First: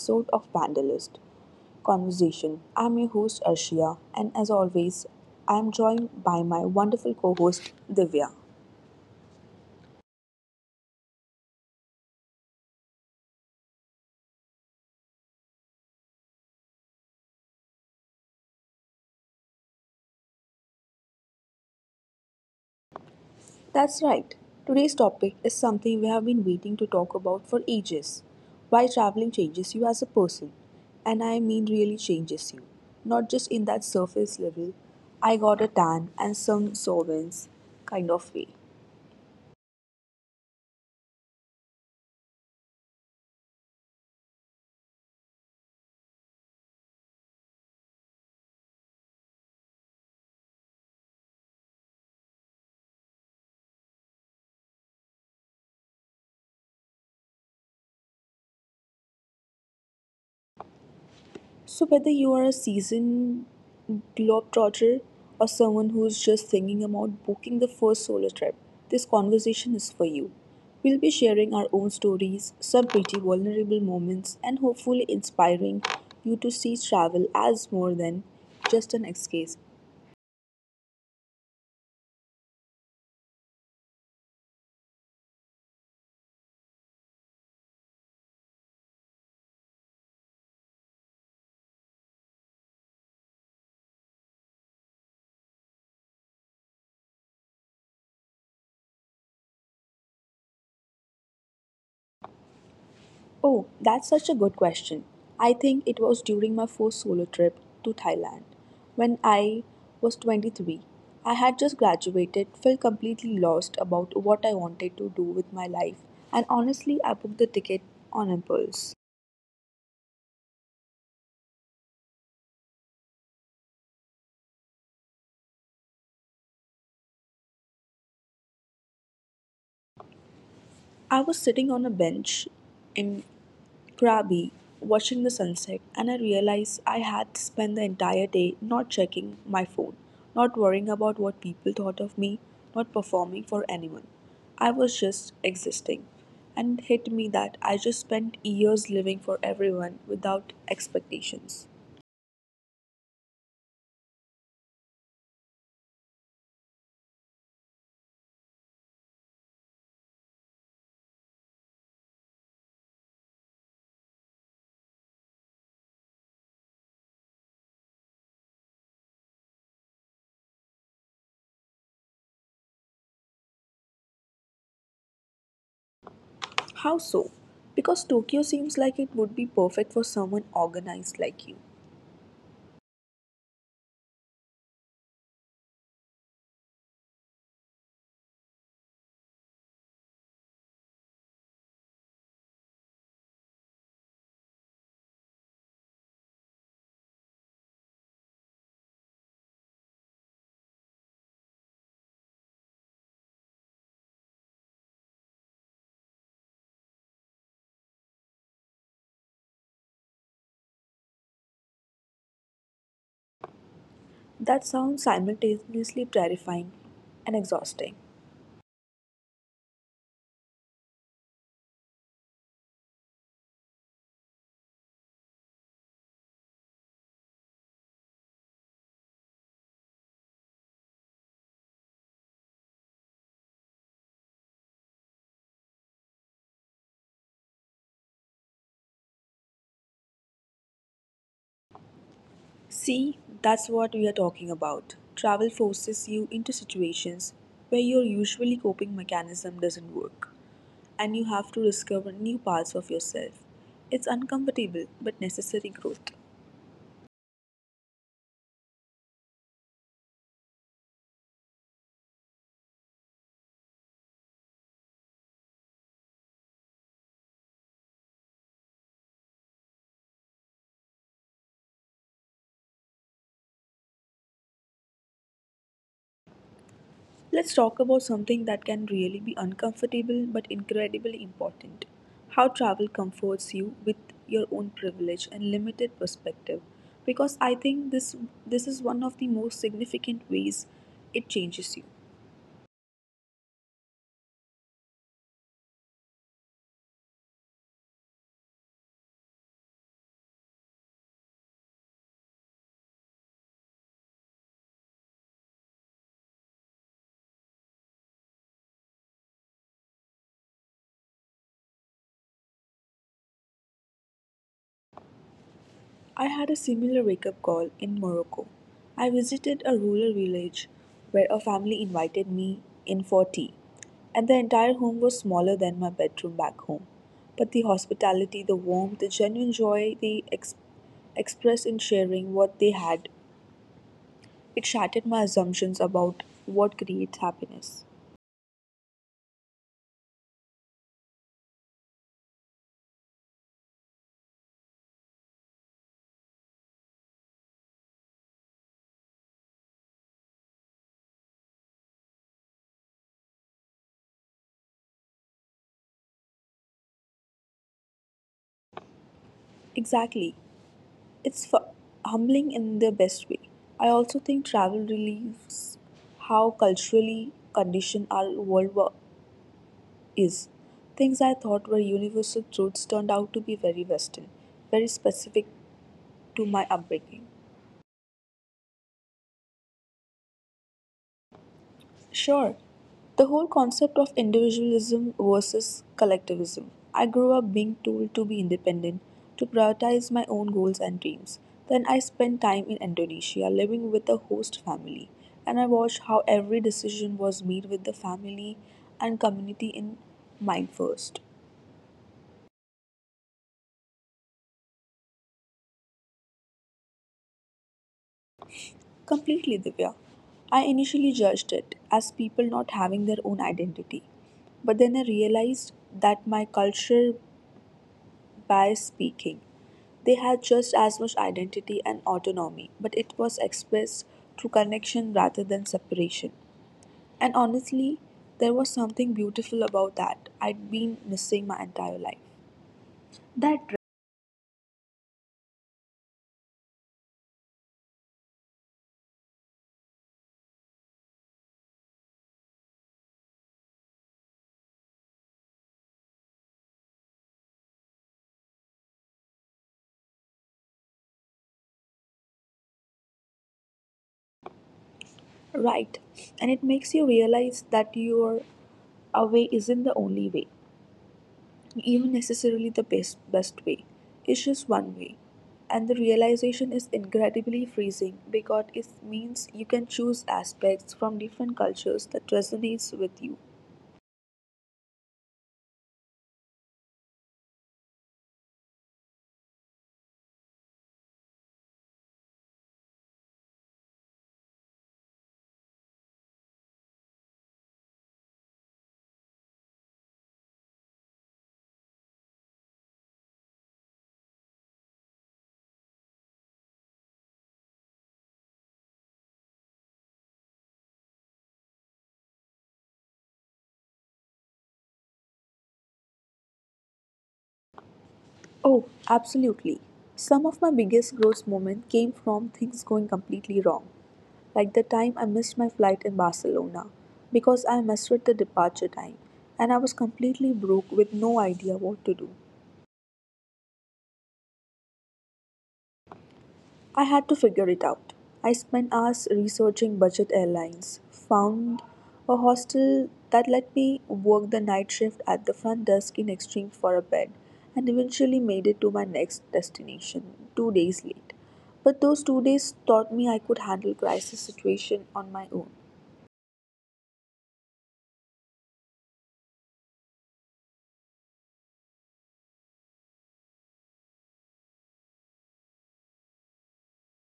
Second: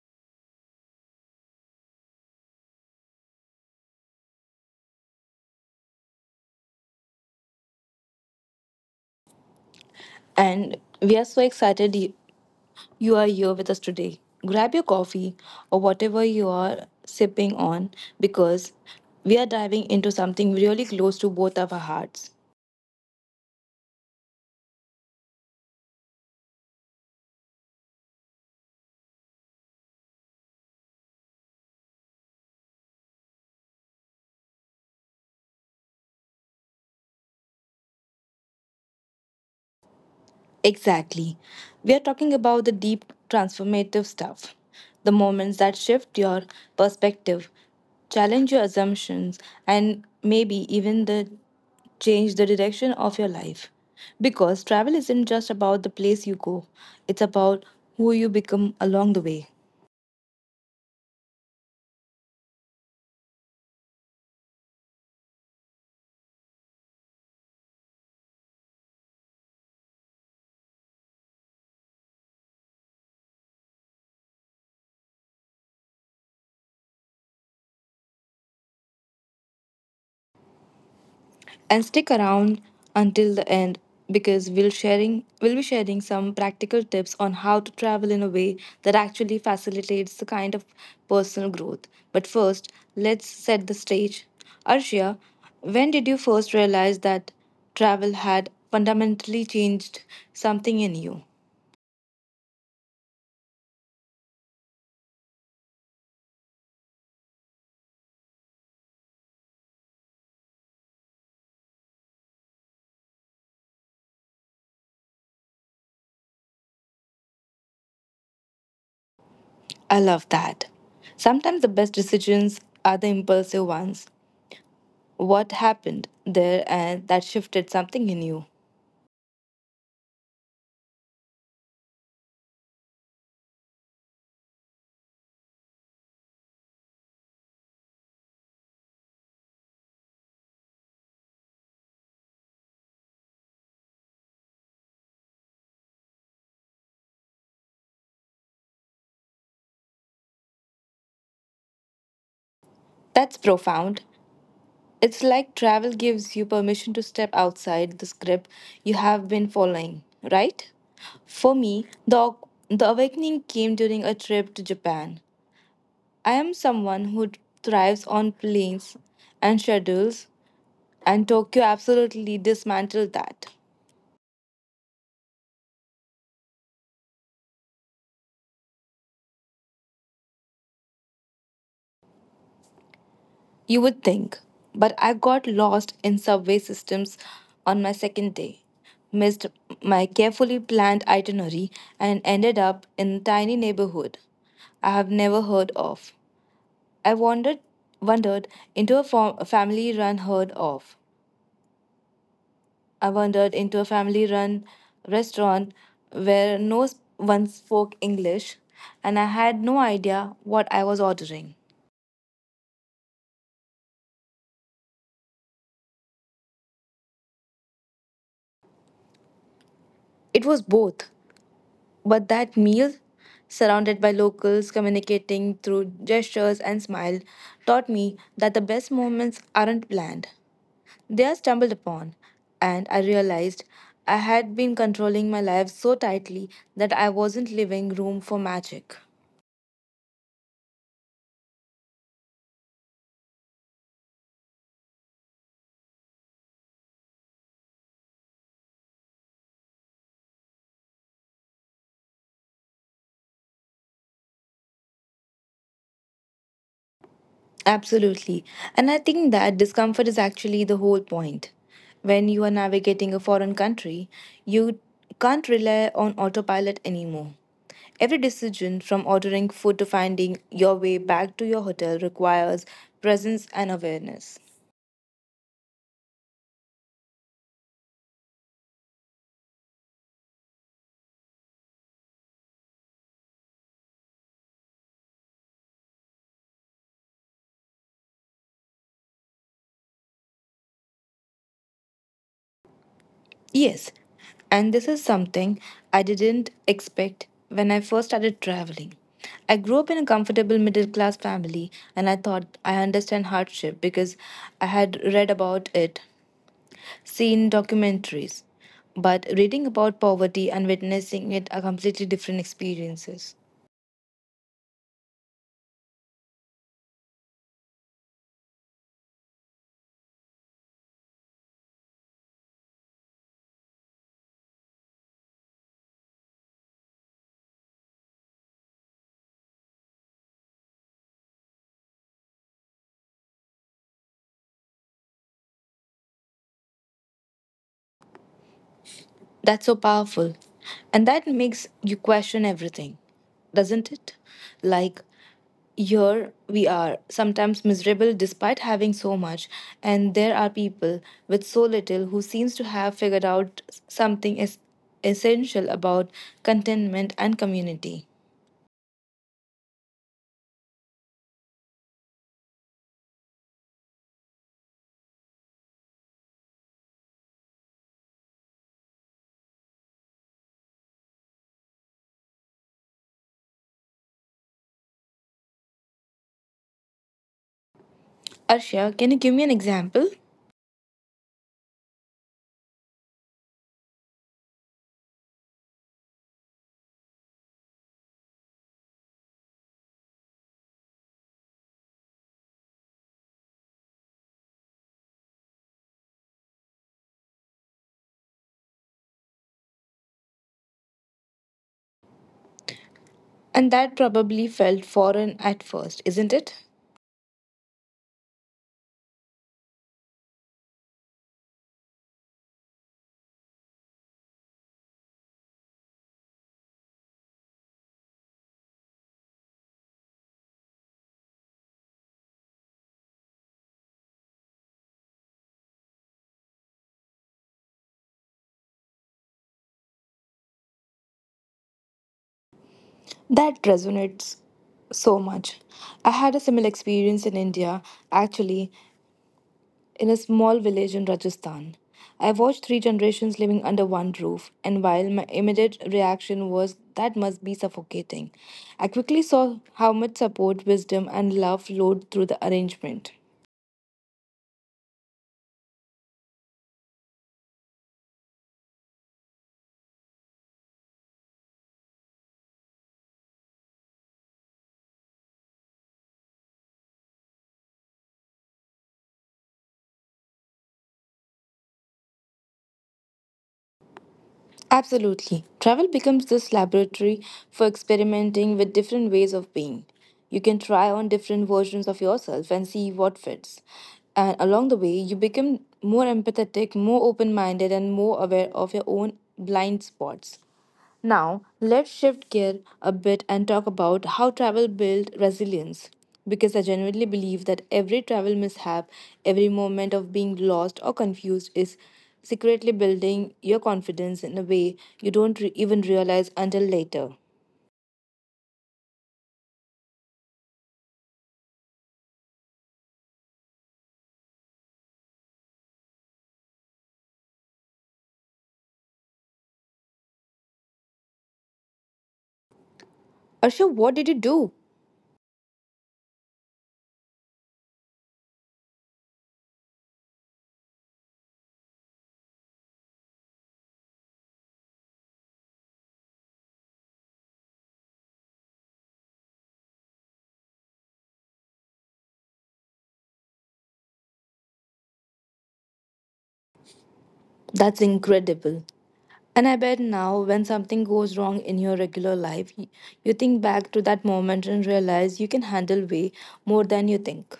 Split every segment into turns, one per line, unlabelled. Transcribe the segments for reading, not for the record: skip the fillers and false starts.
episode of Vandalist Conversation. I'm your host, Arshia, and as always, I'm joined by my wonderful co host, Divya.
And we are so excited you are here with us today. Grab your coffee or whatever you are sipping on because we are diving into something really close to both of our hearts.
That's right, today's topic is something we have been waiting to talk about for ages why traveling changes you as a person. And really changes you, not just in that surface level, I got a tan and some sovereigns kind of way.
Exactly. We are talking about the deep transformative stuff, the moments that shift your perspective, challenge your assumptions, and maybe even the change the direction of your life. Because travel isn't just about the place you go, it's about who you become along the way.
So, whether you are a seasoned globetrotter or someone who is just thinking about booking the first solo trip, this conversation is for you. We'll be sharing our own stories, some pretty vulnerable moments, and hopefully inspiring you to see travel as more than just an escape.
And stick around until the end because we'll be sharing some practical tips on how to travel in a way that actually facilitates the kind of personal growth. But first, let's set the stage. Arshia, when did you first realize that travel had fundamentally changed something in you?
Oh, that's such a good question. I think it was during my first solo trip to Thailand when I was 23. I had just graduated, felt completely lost about what I wanted to do with my life, and honestly, I booked the ticket on impulse.
I love that. Sometimes the best decisions are the impulsive ones. What happened there and that shifted something in you?
I was sitting on a bench in Krabi, watching the sunset, and I realized I had spent the entire day not checking my phone, not worrying about what people thought of me, not performing for anyone. I was just existing. And it hit me that I just spent years living for everyone without expectations.
That's profound. It's like travel gives you permission to step outside the script you have been following, right? For me, the awakening came during a trip to Japan. I am someone who thrives on planes and schedules, and Tokyo absolutely dismantled that.
How so? Because Tokyo seems like it would be perfect for someone organized like you.
You would think, but I got lost in subway systems on my second day, missed my carefully planned itinerary, and ended up in a tiny neighborhood I have never heard of. I wandered, wandered into a, fam- a family-run heard of. I wandered into a family-run restaurant where no one spoke English, and I had no idea what I was ordering.
That sounds simultaneously terrifying and exhausting.
It was both. But that meal, surrounded by locals communicating through gestures and smile, taught me that the best moments aren't planned. They are stumbled upon, and I realized I had been controlling my life so tightly that I wasn't leaving room for magic.
See, that's what we are talking about. Travel forces you into situations where your usually coping mechanism doesn't work, and you have to discover new parts of yourself. It's uncomfortable but necessary growth.
Absolutely. And I think that discomfort is actually the whole point. When you are navigating a foreign country, you can't rely on autopilot anymore. Every decision, from ordering food to finding your way back to your hotel, requires presence and awareness.
Let's talk about something that can really be uncomfortable but incredibly important how travel comforts you with your own privilege and limited perspective because I think this is one of the most significant ways it changes you.
Yes, and this is something I didn't expect when I first started traveling. I grew up in a comfortable middle class family, and I thought I understand hardship because I had read about it, seen documentaries. But reading about poverty and witnessing it are completely different experiences.
I had a similar wake up call in Morocco. I visited a rural village where a family invited me in for tea, and the entire home was smaller than my bedroom back home. But the hospitality, the warmth, the genuine joy they expressed in sharing what they had, it shattered my assumptions about what creates happiness.
That's so powerful. And that makes you question everything, doesn't it? Like, here we are, sometimes miserable despite having so much, and there are people with so little who seems to have figured out something essential about contentment and community.
Exactly. It's humbling in the best way. I also think travel relieves how culturally conditioned our world is things I thought were universal truths turned out to be very Western, very specific to my upbringing.
Arshia, can you give me an example?
Sure, the whole concept of individualism versus collectivism. I grew up being told to be independent, to prioritize my own goals and dreams. Then I spent time in Indonesia living with a host family, and I watched how every decision was made with the family and community in mind first.
And that probably felt foreign at first, isn't it?
Completely, Divya. I initially judged it as people not having their own identity. But then I realized that my culture, bias speaking, they had just as much identity and autonomy, but it was expressed through connection rather than separation. And honestly, there was something beautiful about that I'd been missing my entire life.
That resonates so much. I had a similar experience in India, actually, in a small village in Rajasthan. I watched three generations living under one roof, and while my immediate reaction was that must be suffocating, I quickly saw how much support, wisdom, and love flowed through the arrangement.
Right, and it makes you realize that your away isn't the only way. Even necessarily the best way. It's just one way. And the realization is incredibly freezing because it means you can choose aspects from different cultures that resonates with you.
Absolutely. Travel becomes this laboratory for experimenting with different ways of being. You can try on different versions of yourself and see what fits. And along the way, you become more empathetic, more open minded, and more aware of your own blind spots. Now, let's shift gear a bit and talk about how travel builds resilience. Because I genuinely believe that every travel mishap, every moment of being lost or confused is secretly building your confidence in a way you don't even realize until later.
Oh, absolutely. Some of my biggest growth moments came from things going completely wrong like the time I missed my flight in Barcelona because I misread the departure time and I was completely broke with no idea what to do.
Arsha, what did you do?
I had to figure it out. I spent hours researching budget airlines, found a hostel that let me work the night shift at the front desk in exchange for a bed, and eventually made it to my next destination 2 days late. But those 2 days taught me I could handle crisis situation on my own.
That's incredible. And I bet now, when something goes wrong in your regular life, you think back to that moment and realize you can handle way more than you think.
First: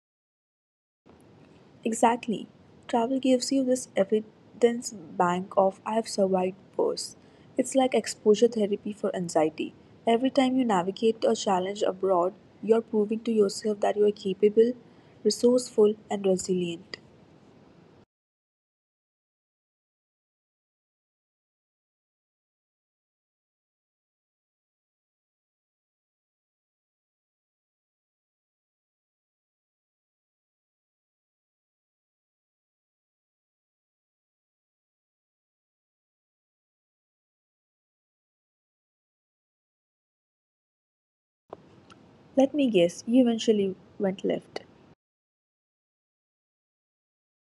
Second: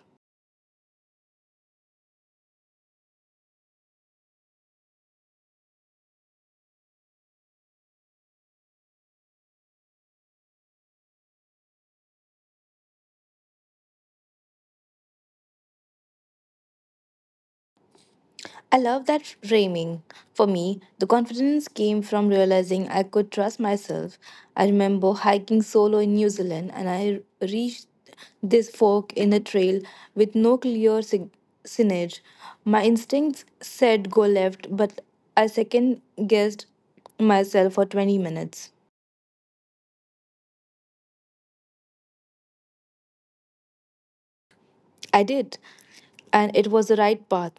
Exactly. Travel gives you this evidence bank of I have survived worse. It's like exposure therapy for anxiety. Every time you navigate a challenge abroad, you're proving to yourself that you are capable, resourceful, and resilient.
I love that framing. For me, the confidence came from realizing I could trust myself. I remember hiking solo in New Zealand and I reached this fork in a trail with no clear signage. My instincts said go left, but I second guessed myself for 20 minutes.
Let me guess, you eventually went left.
I did, and it was the right path.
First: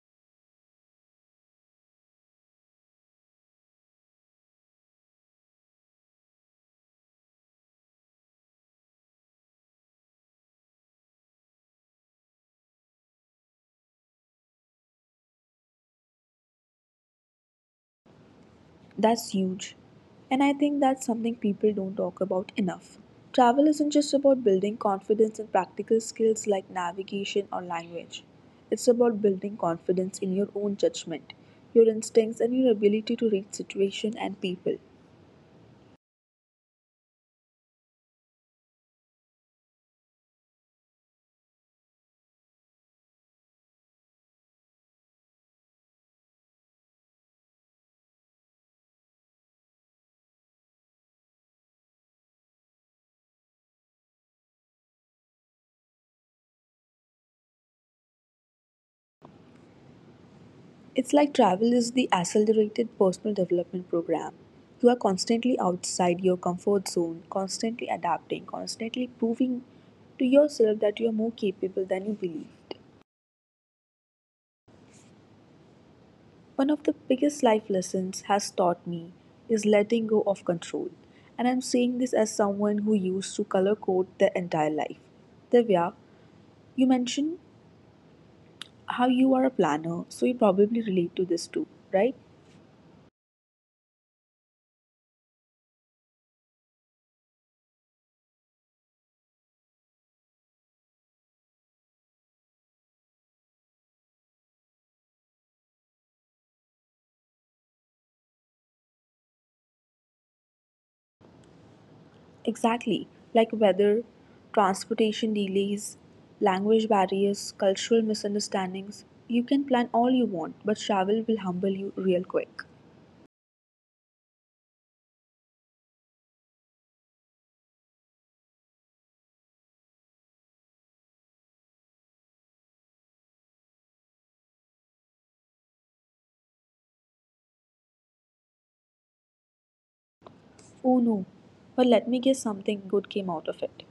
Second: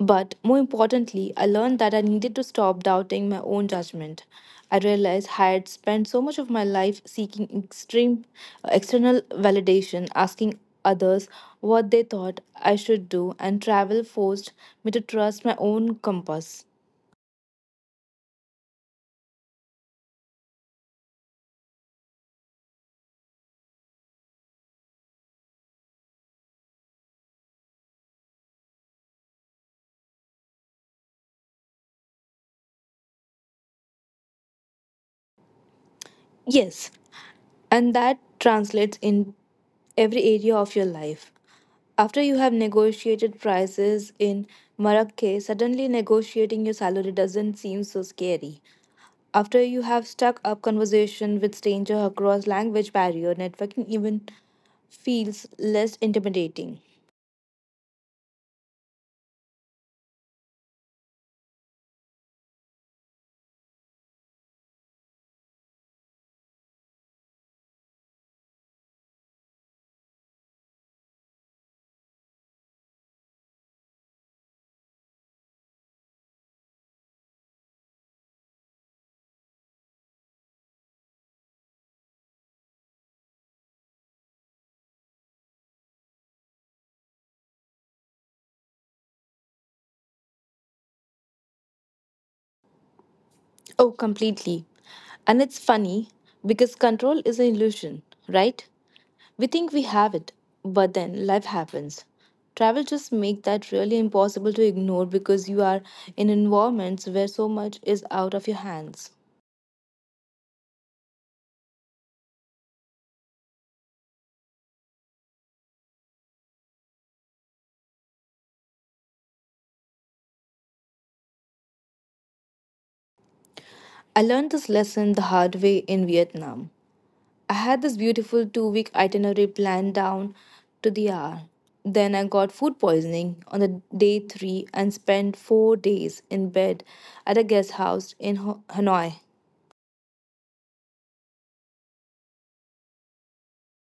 But more importantly, I learned that I needed to stop doubting my own judgment. I realized I had spent so much of my life seeking extreme external validation, asking others what they thought I should do, and travel forced me to trust my own compass.
That's huge. And I think that's something people don't talk about enough. Travel isn't just about building confidence in practical skills like navigation or language. It's about building confidence in your own judgment, your instincts, and your ability to read situation and people.
Yes, and that translates in every area of your life. After you have negotiated prices in Marrakech, suddenly negotiating your salary doesn't seem so scary. After you have stuck up conversation with stranger across language barrier, networking even feels less intimidating.
It's like travel is the accelerated personal development program. You are constantly outside your comfort zone, constantly adapting, constantly proving to yourself that you are more capable than you believed. One of the biggest life lessons has taught me is letting go of control. And I'm saying this as someone who used to color code their entire life. Divya, you mentioned how you are a planner, so you probably relate to this too, right?
Oh, completely. And it's funny because control is an illusion, right? We think we have it, but then life happens. Travel just makes that really impossible to ignore because you are in environments where so much is out of your hands.
Exactly. Like weather, transportation delays, language barriers, cultural misunderstandings. You can plan all you want, but travel will humble you real quick.
I learned this lesson the hard way in Vietnam. I had this beautiful 2-week itinerary planned down to the hour. Then I got food poisoning on the day three and spent 4 days in bed at a guest house in Hanoi.
Oh no, but let me guess something good came out of it.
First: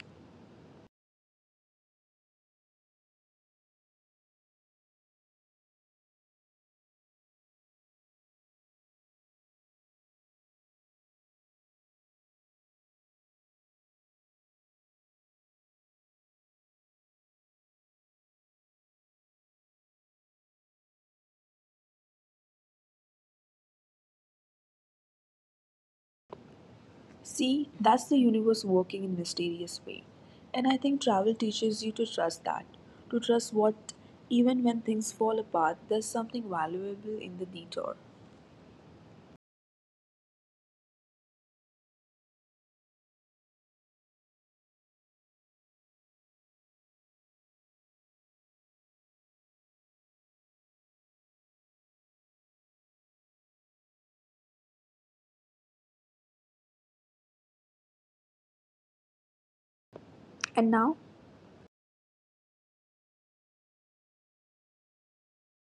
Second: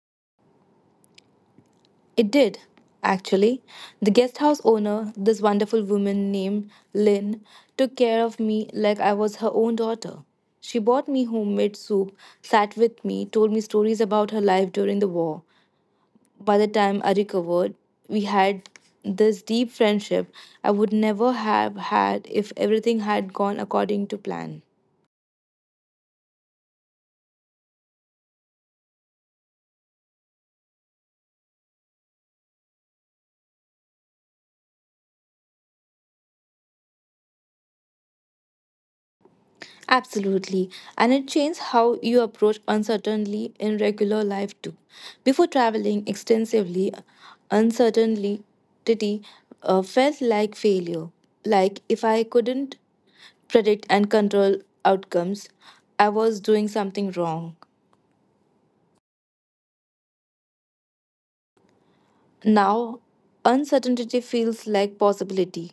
It did, actually. The guest house owner, this wonderful woman named Lynn, took care of me like I was her own daughter. She bought me homemade soup, sat with me, told me stories about her life during the war, by the time I recovered, we had this deep friendship I would never have had if everything had gone according to plan.
See, that's the universe working in mysterious way. And I think travel teaches you to trust that. To trust what even when things fall apart, there's something valuable in the detour.
Absolutely. And it changes how you approach uncertainty in regular life too. Before traveling extensively, uncertainty felt like failure. Like if I couldn't predict and control outcomes, I was doing something wrong.
And now,
Now, uncertainty feels like possibility.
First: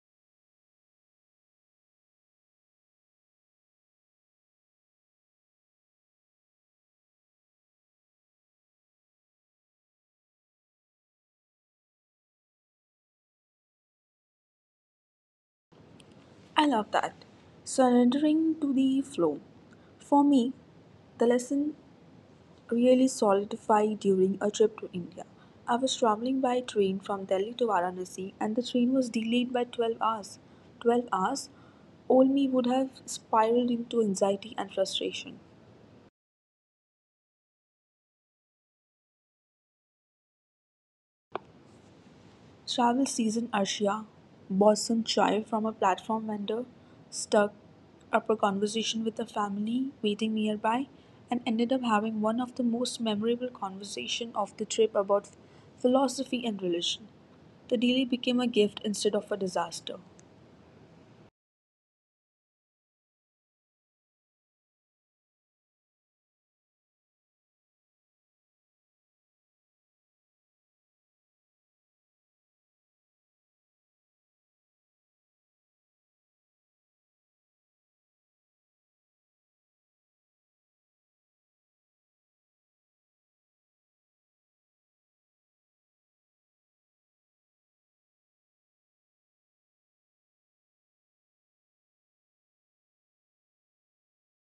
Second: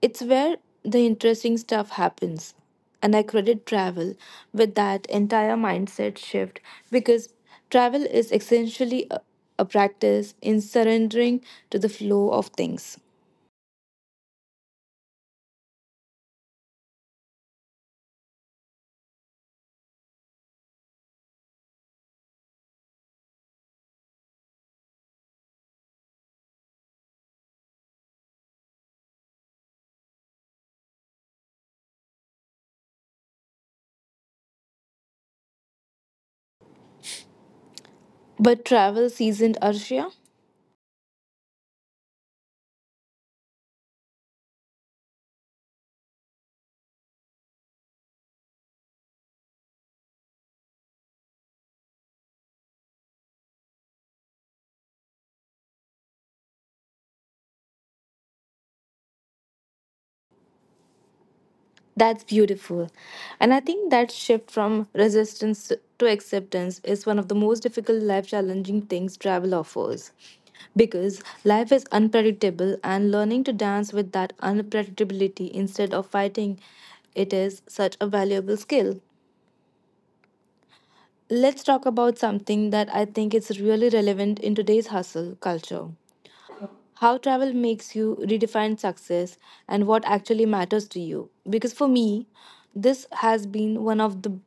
It's where the interesting stuff happens. And I credit travel with that entire mindset shift because travel is essentially a practice in surrendering to the flow of things.
I love that. Surrendering to the flow. For me, the lesson really solidify during a trip to India. I was traveling by train from Delhi to Varanasi and the train was delayed by 12 hours. 12 hours? All me would have spiraled into anxiety and frustration.
But travel seasoned Arshia?
Travel season Asia, Boston chai from a platform vendor, stuck up a conversation with a family waiting nearby, and ended up having one of the most memorable conversations of the trip about philosophy and religion. The delay became a gift instead of a disaster.
That's beautiful. And I think that shift from resistance to acceptance is one of the most difficult life challenging things travel offers. Because life is unpredictable, and learning to dance with that unpredictability instead of fighting it is such a valuable skill. Let's talk about something that I think is really relevant in today's hustle culture. How travel makes you redefine success and what actually matters to you. Because for me, this has been one of the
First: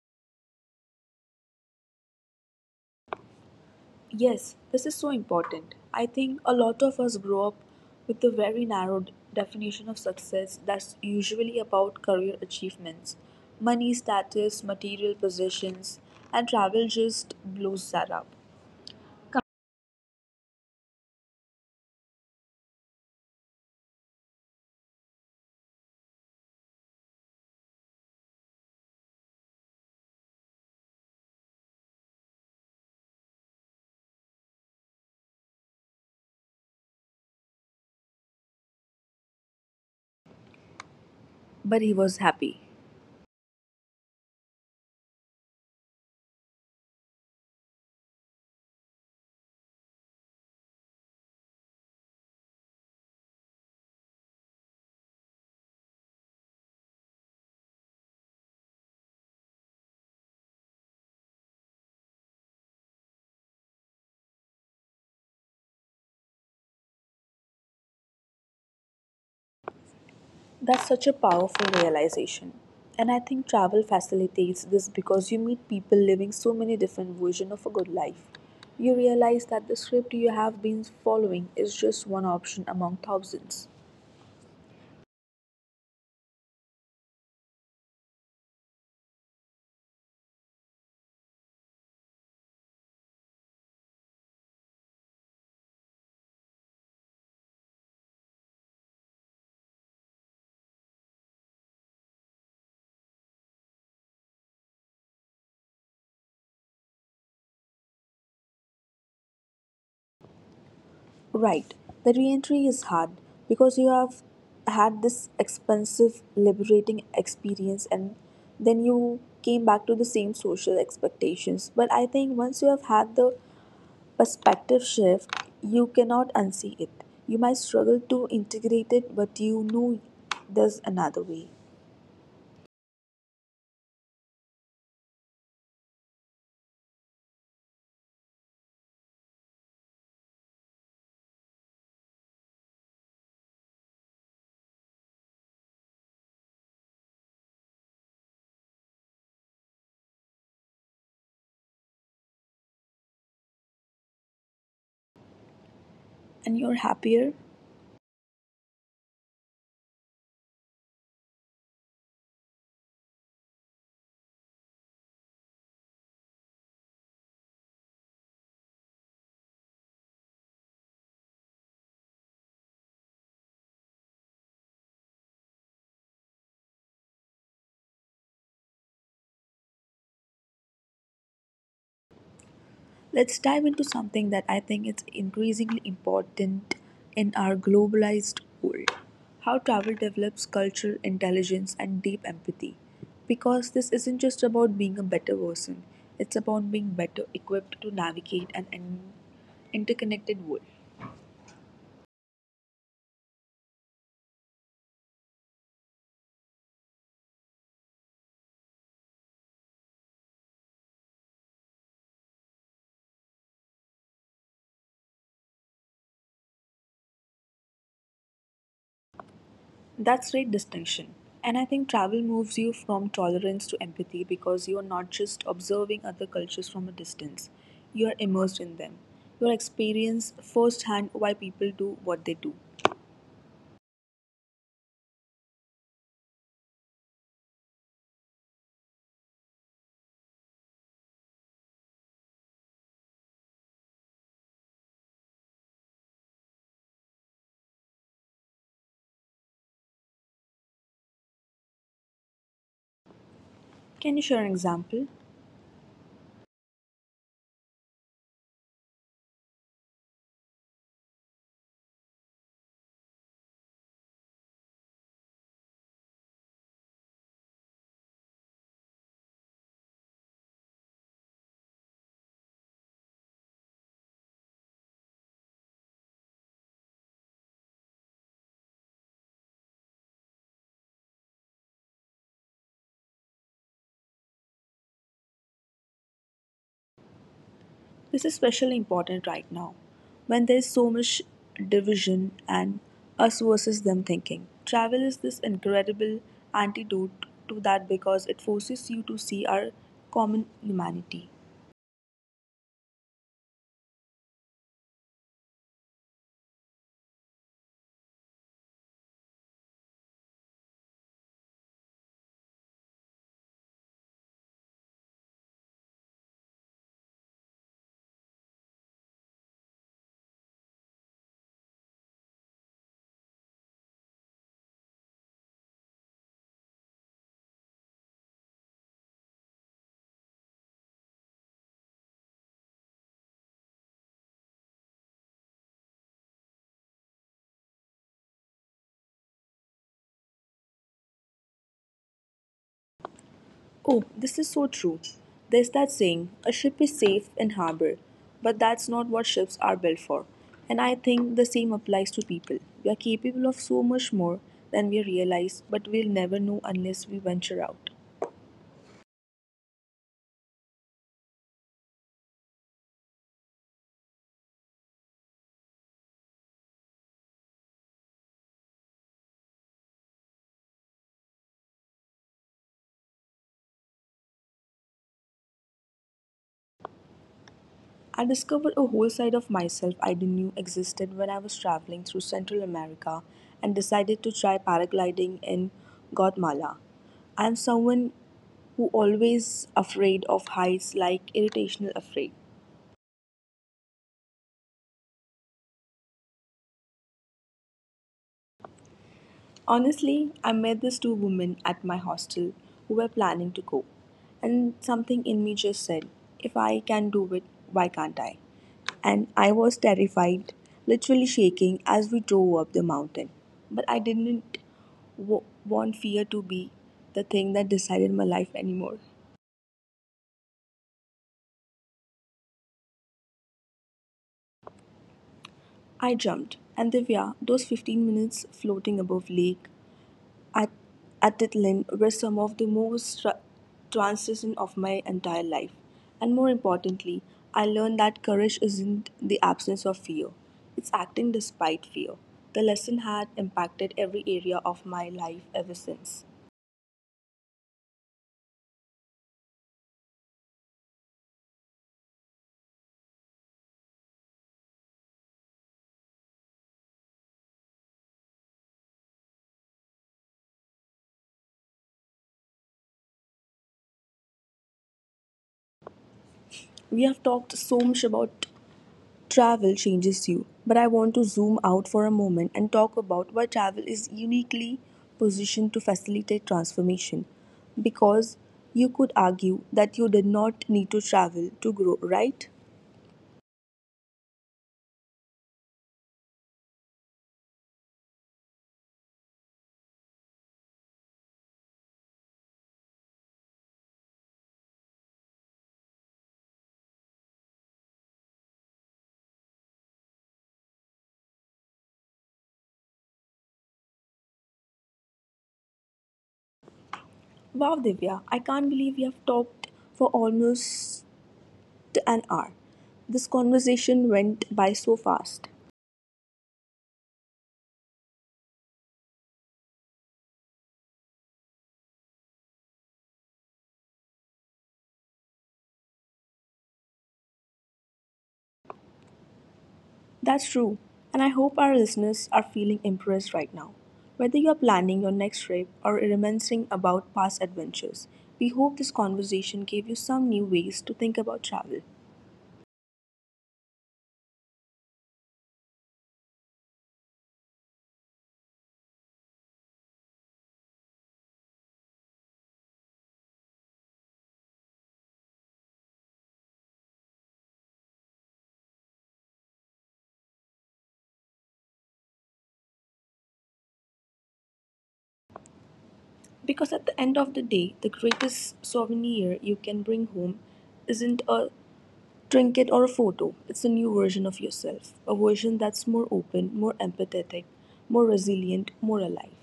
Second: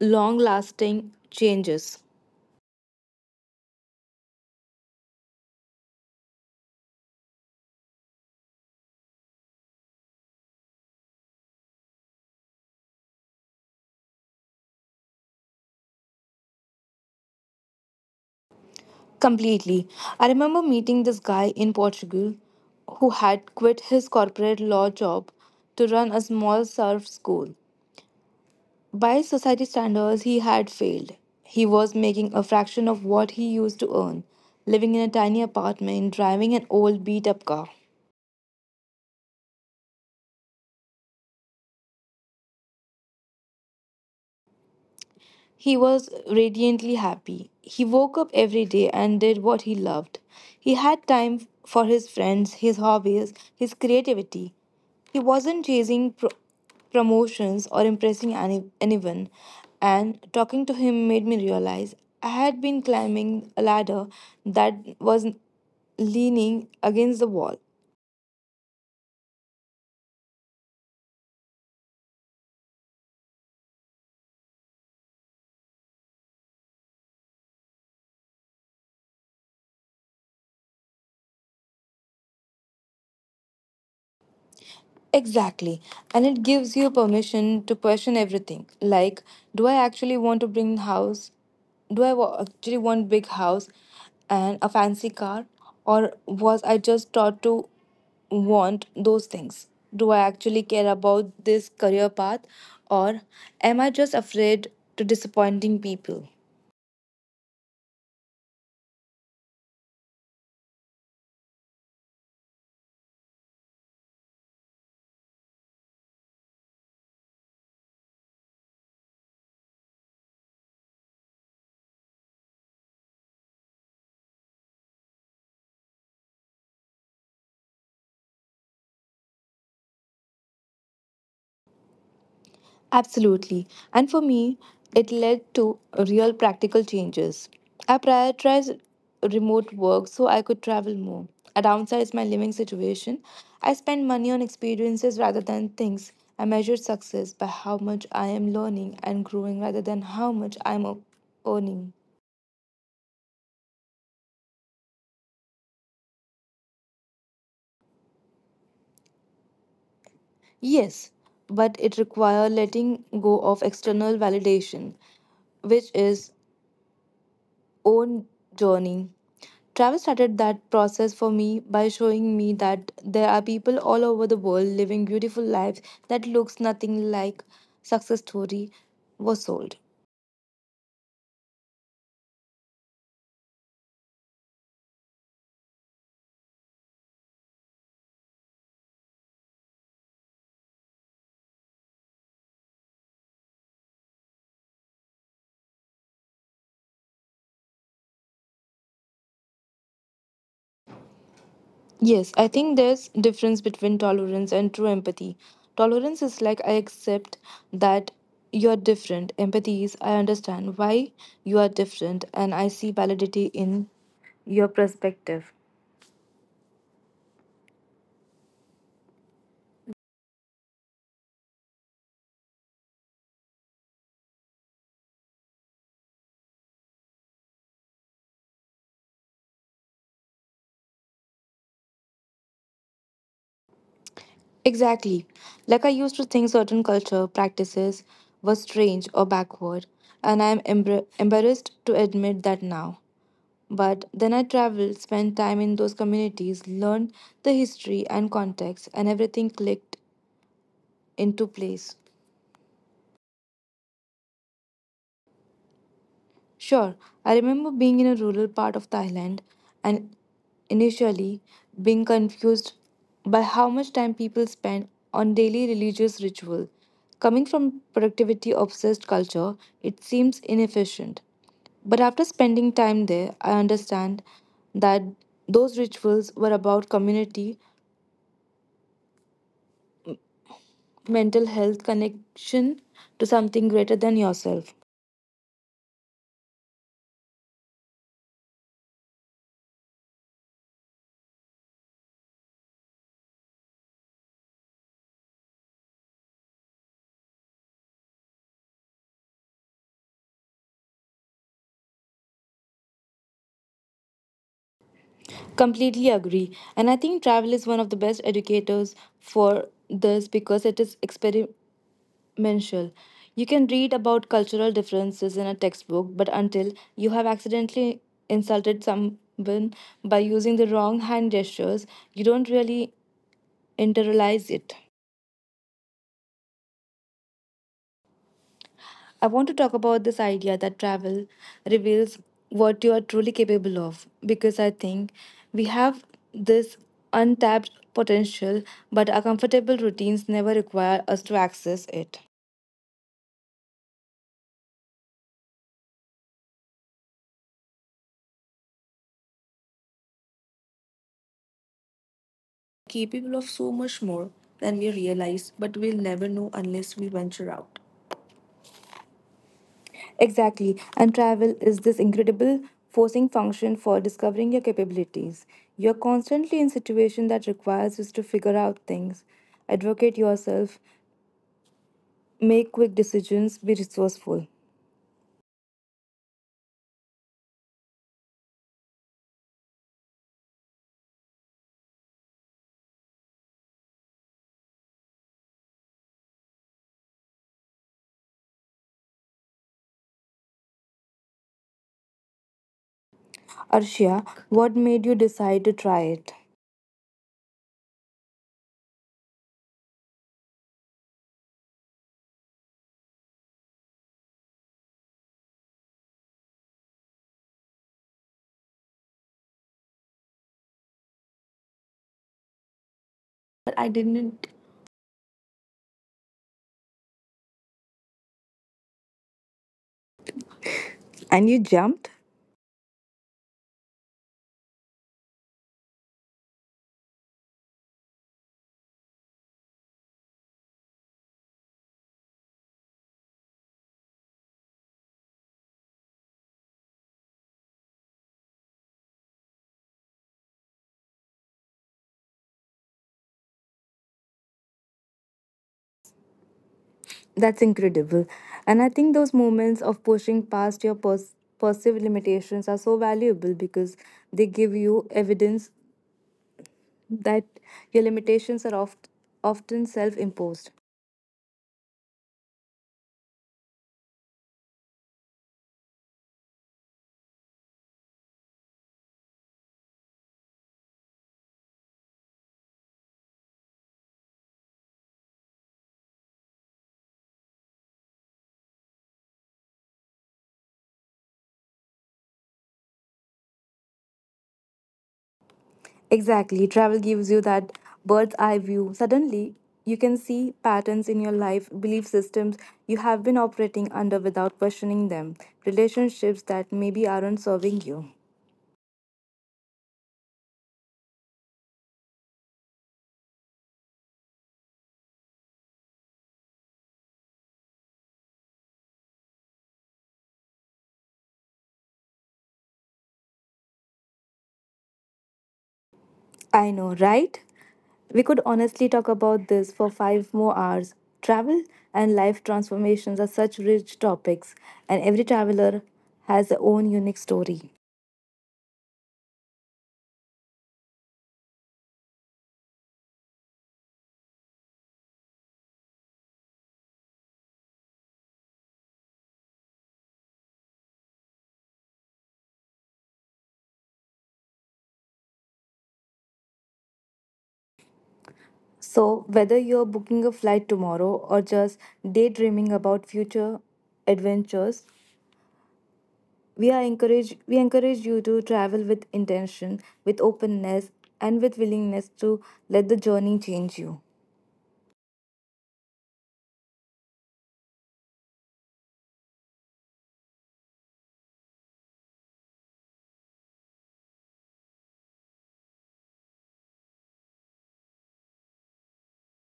long lasting changes.
Yes, this is so important. I think a lot of us grow up with a very narrow definition of success that's usually about career achievements. Money, status, material possessions, and travel just blows that up.
Completely. I remember meeting this guy in Portugal who had quit his corporate law job to run a small surf school. By society standards, he had failed. He was making a fraction of what he used to earn, living in a tiny apartment, driving an old beat up car.
But he was happy.
He was radiantly happy. He woke up every day and did what he loved. He had time for his friends, his hobbies, his creativity. He wasn't chasing promotions or impressing anyone. And talking to him made me realize I had been climbing a ladder that was leaning against the wall.
That's such a powerful realization. And I think travel facilitates this because you meet people living so many different versions of a good life. You realize that the script you have been following is just one option among thousands.
Exactly. And it gives you permission to question everything. Like, do I actually want to bring house? Do I actually want big house and a fancy car? Or was I just taught to want those things? Do I actually care about this career path? Or am I just afraid to disappointing people?
Right. The re-entry is hard because you have had this expensive, liberating experience and then you came back to the same social expectations. But I think once you have had the perspective shift, you cannot unsee it. You might struggle to integrate it, but you know there's another way.
Absolutely. And for me, it led to real practical changes. I prioritized remote work so I could travel more. I downsized my living situation. I spent money on experiences rather than things. I measured success by how much I am learning and growing rather than how much I am earning.
And you're happier.
Yes, but it requires letting go of external validation, which is own journey. Travel started that process for me by showing me that there are people all over the world living beautiful lives that looks nothing like success story was sold.
Let's dive into something that I think is increasingly important in our globalized world how travel develops cultural intelligence and deep empathy. Because this isn't just about being a better person, it's about being better equipped to navigate an interconnected world.
Yes, I think there's difference between tolerance and true empathy. Tolerance is like I accept that you're different. Empathy is I understand why you are different and I see validity in your perspective.
That's great distinction. And I think travel moves you from tolerance to empathy because you're not just observing other cultures from a distance, you're immersed in them. You experience firsthand why people do what they do.
Exactly. Like I used to think certain culture practices were strange or backward, and I am embarrassed to admit that now. But then I traveled, spent time in those communities, learned the history and context, and everything clicked into place.
Can you share an example?
Sure, I remember being in a rural part of Thailand and initially being confused by how much time people spend on daily religious ritual. Coming from productivity obsessed culture, it seems inefficient. But after spending time there, I understand that those rituals were about community, mental health, connection to something greater than yourself.
This is especially important right now when there's so much division and us versus them thinking. Travel is this incredible antidote to that because it forces you to see our common humanity.
Completely agree. And I think travel is one of the best educators for this because it is experimental. You can read about cultural differences in a textbook, but until you have accidentally insulted someone by using the wrong hand gestures, you don't really internalize it. I want to talk about this idea that travel reveals what you are truly capable of because I think we have this untapped potential, but our comfortable routines never require us to access it.
Oh, this is so true. There's that saying, a ship is safe in harbor, but that's not what ships are built for. And I think the same applies to people. We are
Capable
capable
of
of
so
so
much
much
more
more
than we
than we
realize,
realize,
but
but
we'll
we'll
never
never
know
know
unless
unless
we
we
venture
venture
out.
out.
Exactly. And travel is this incredible forcing function for discovering your capabilities. You're constantly in situations that requires you to figure out things, advocate yourself, make quick decisions, be resourceful.
I discovered a whole side of myself I didn't know existed when I was traveling through Central America and decided to try paragliding in Guatemala. I'm someone who always afraid of heights like irritational afraid.
Arshia, what made you decide to try it?
Honestly, I met these two women at my hostel who were planning to go, and something in me just said, if I can do it, why can't I? And I was terrified, literally shaking as we drove up the mountain.
I
But I
didn't.
didn't want fear to be the thing that decided my life anymore.
And you jumped?
I jumped, and Divya, those 15 minutes floating above lake At, at Atitlan were some of the most transition of my entire life. And more importantly, I learned that courage isn't the absence of fear, it's acting despite fear. The lesson had impacted every area of my life ever since.
That's incredible. And I think those moments of pushing past your perceived limitations are so valuable because they give you evidence that your limitations are often self imposed.
We have talked so much about Travel changes you, but I want to zoom out for a moment and talk about why travel is uniquely positioned to facilitate transformation. Because you could argue that you did not need to travel to grow, right?
Exactly. Travel gives you that bird's eye view. Suddenly, you can see patterns in your life, belief systems you have been operating under without questioning them, relationships that maybe aren't serving you.
Wow, Divya, I can't believe we have talked for almost an hour. This conversation went by so fast.
I know, right? We could honestly talk about this for 5 more hours. Travel and life transformations are such rich topics, and every traveler has their own unique story.
That's true, and I hope our listeners are feeling impressed right now. Whether you are planning your next trip or reminiscing about past adventures, we hope this conversation gave you some new ways to think about travel.
So, whether you're booking a flight tomorrow or just daydreaming about future adventures, we encourage you to travel with intention, with openness, and with willingness to let the journey change you.
Because at the end of the day, the greatest souvenir you can bring home isn't a trinket or a photo, it's a new version of yourself, a version that's more open, more empathetic, more resilient, more alive.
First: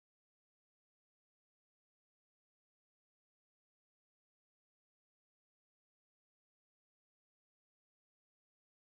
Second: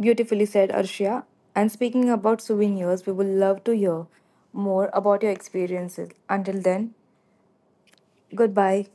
Beautifully said, Arshia. And speaking about souvenirs, we would love to hear more about your experiences. Until then, goodbye.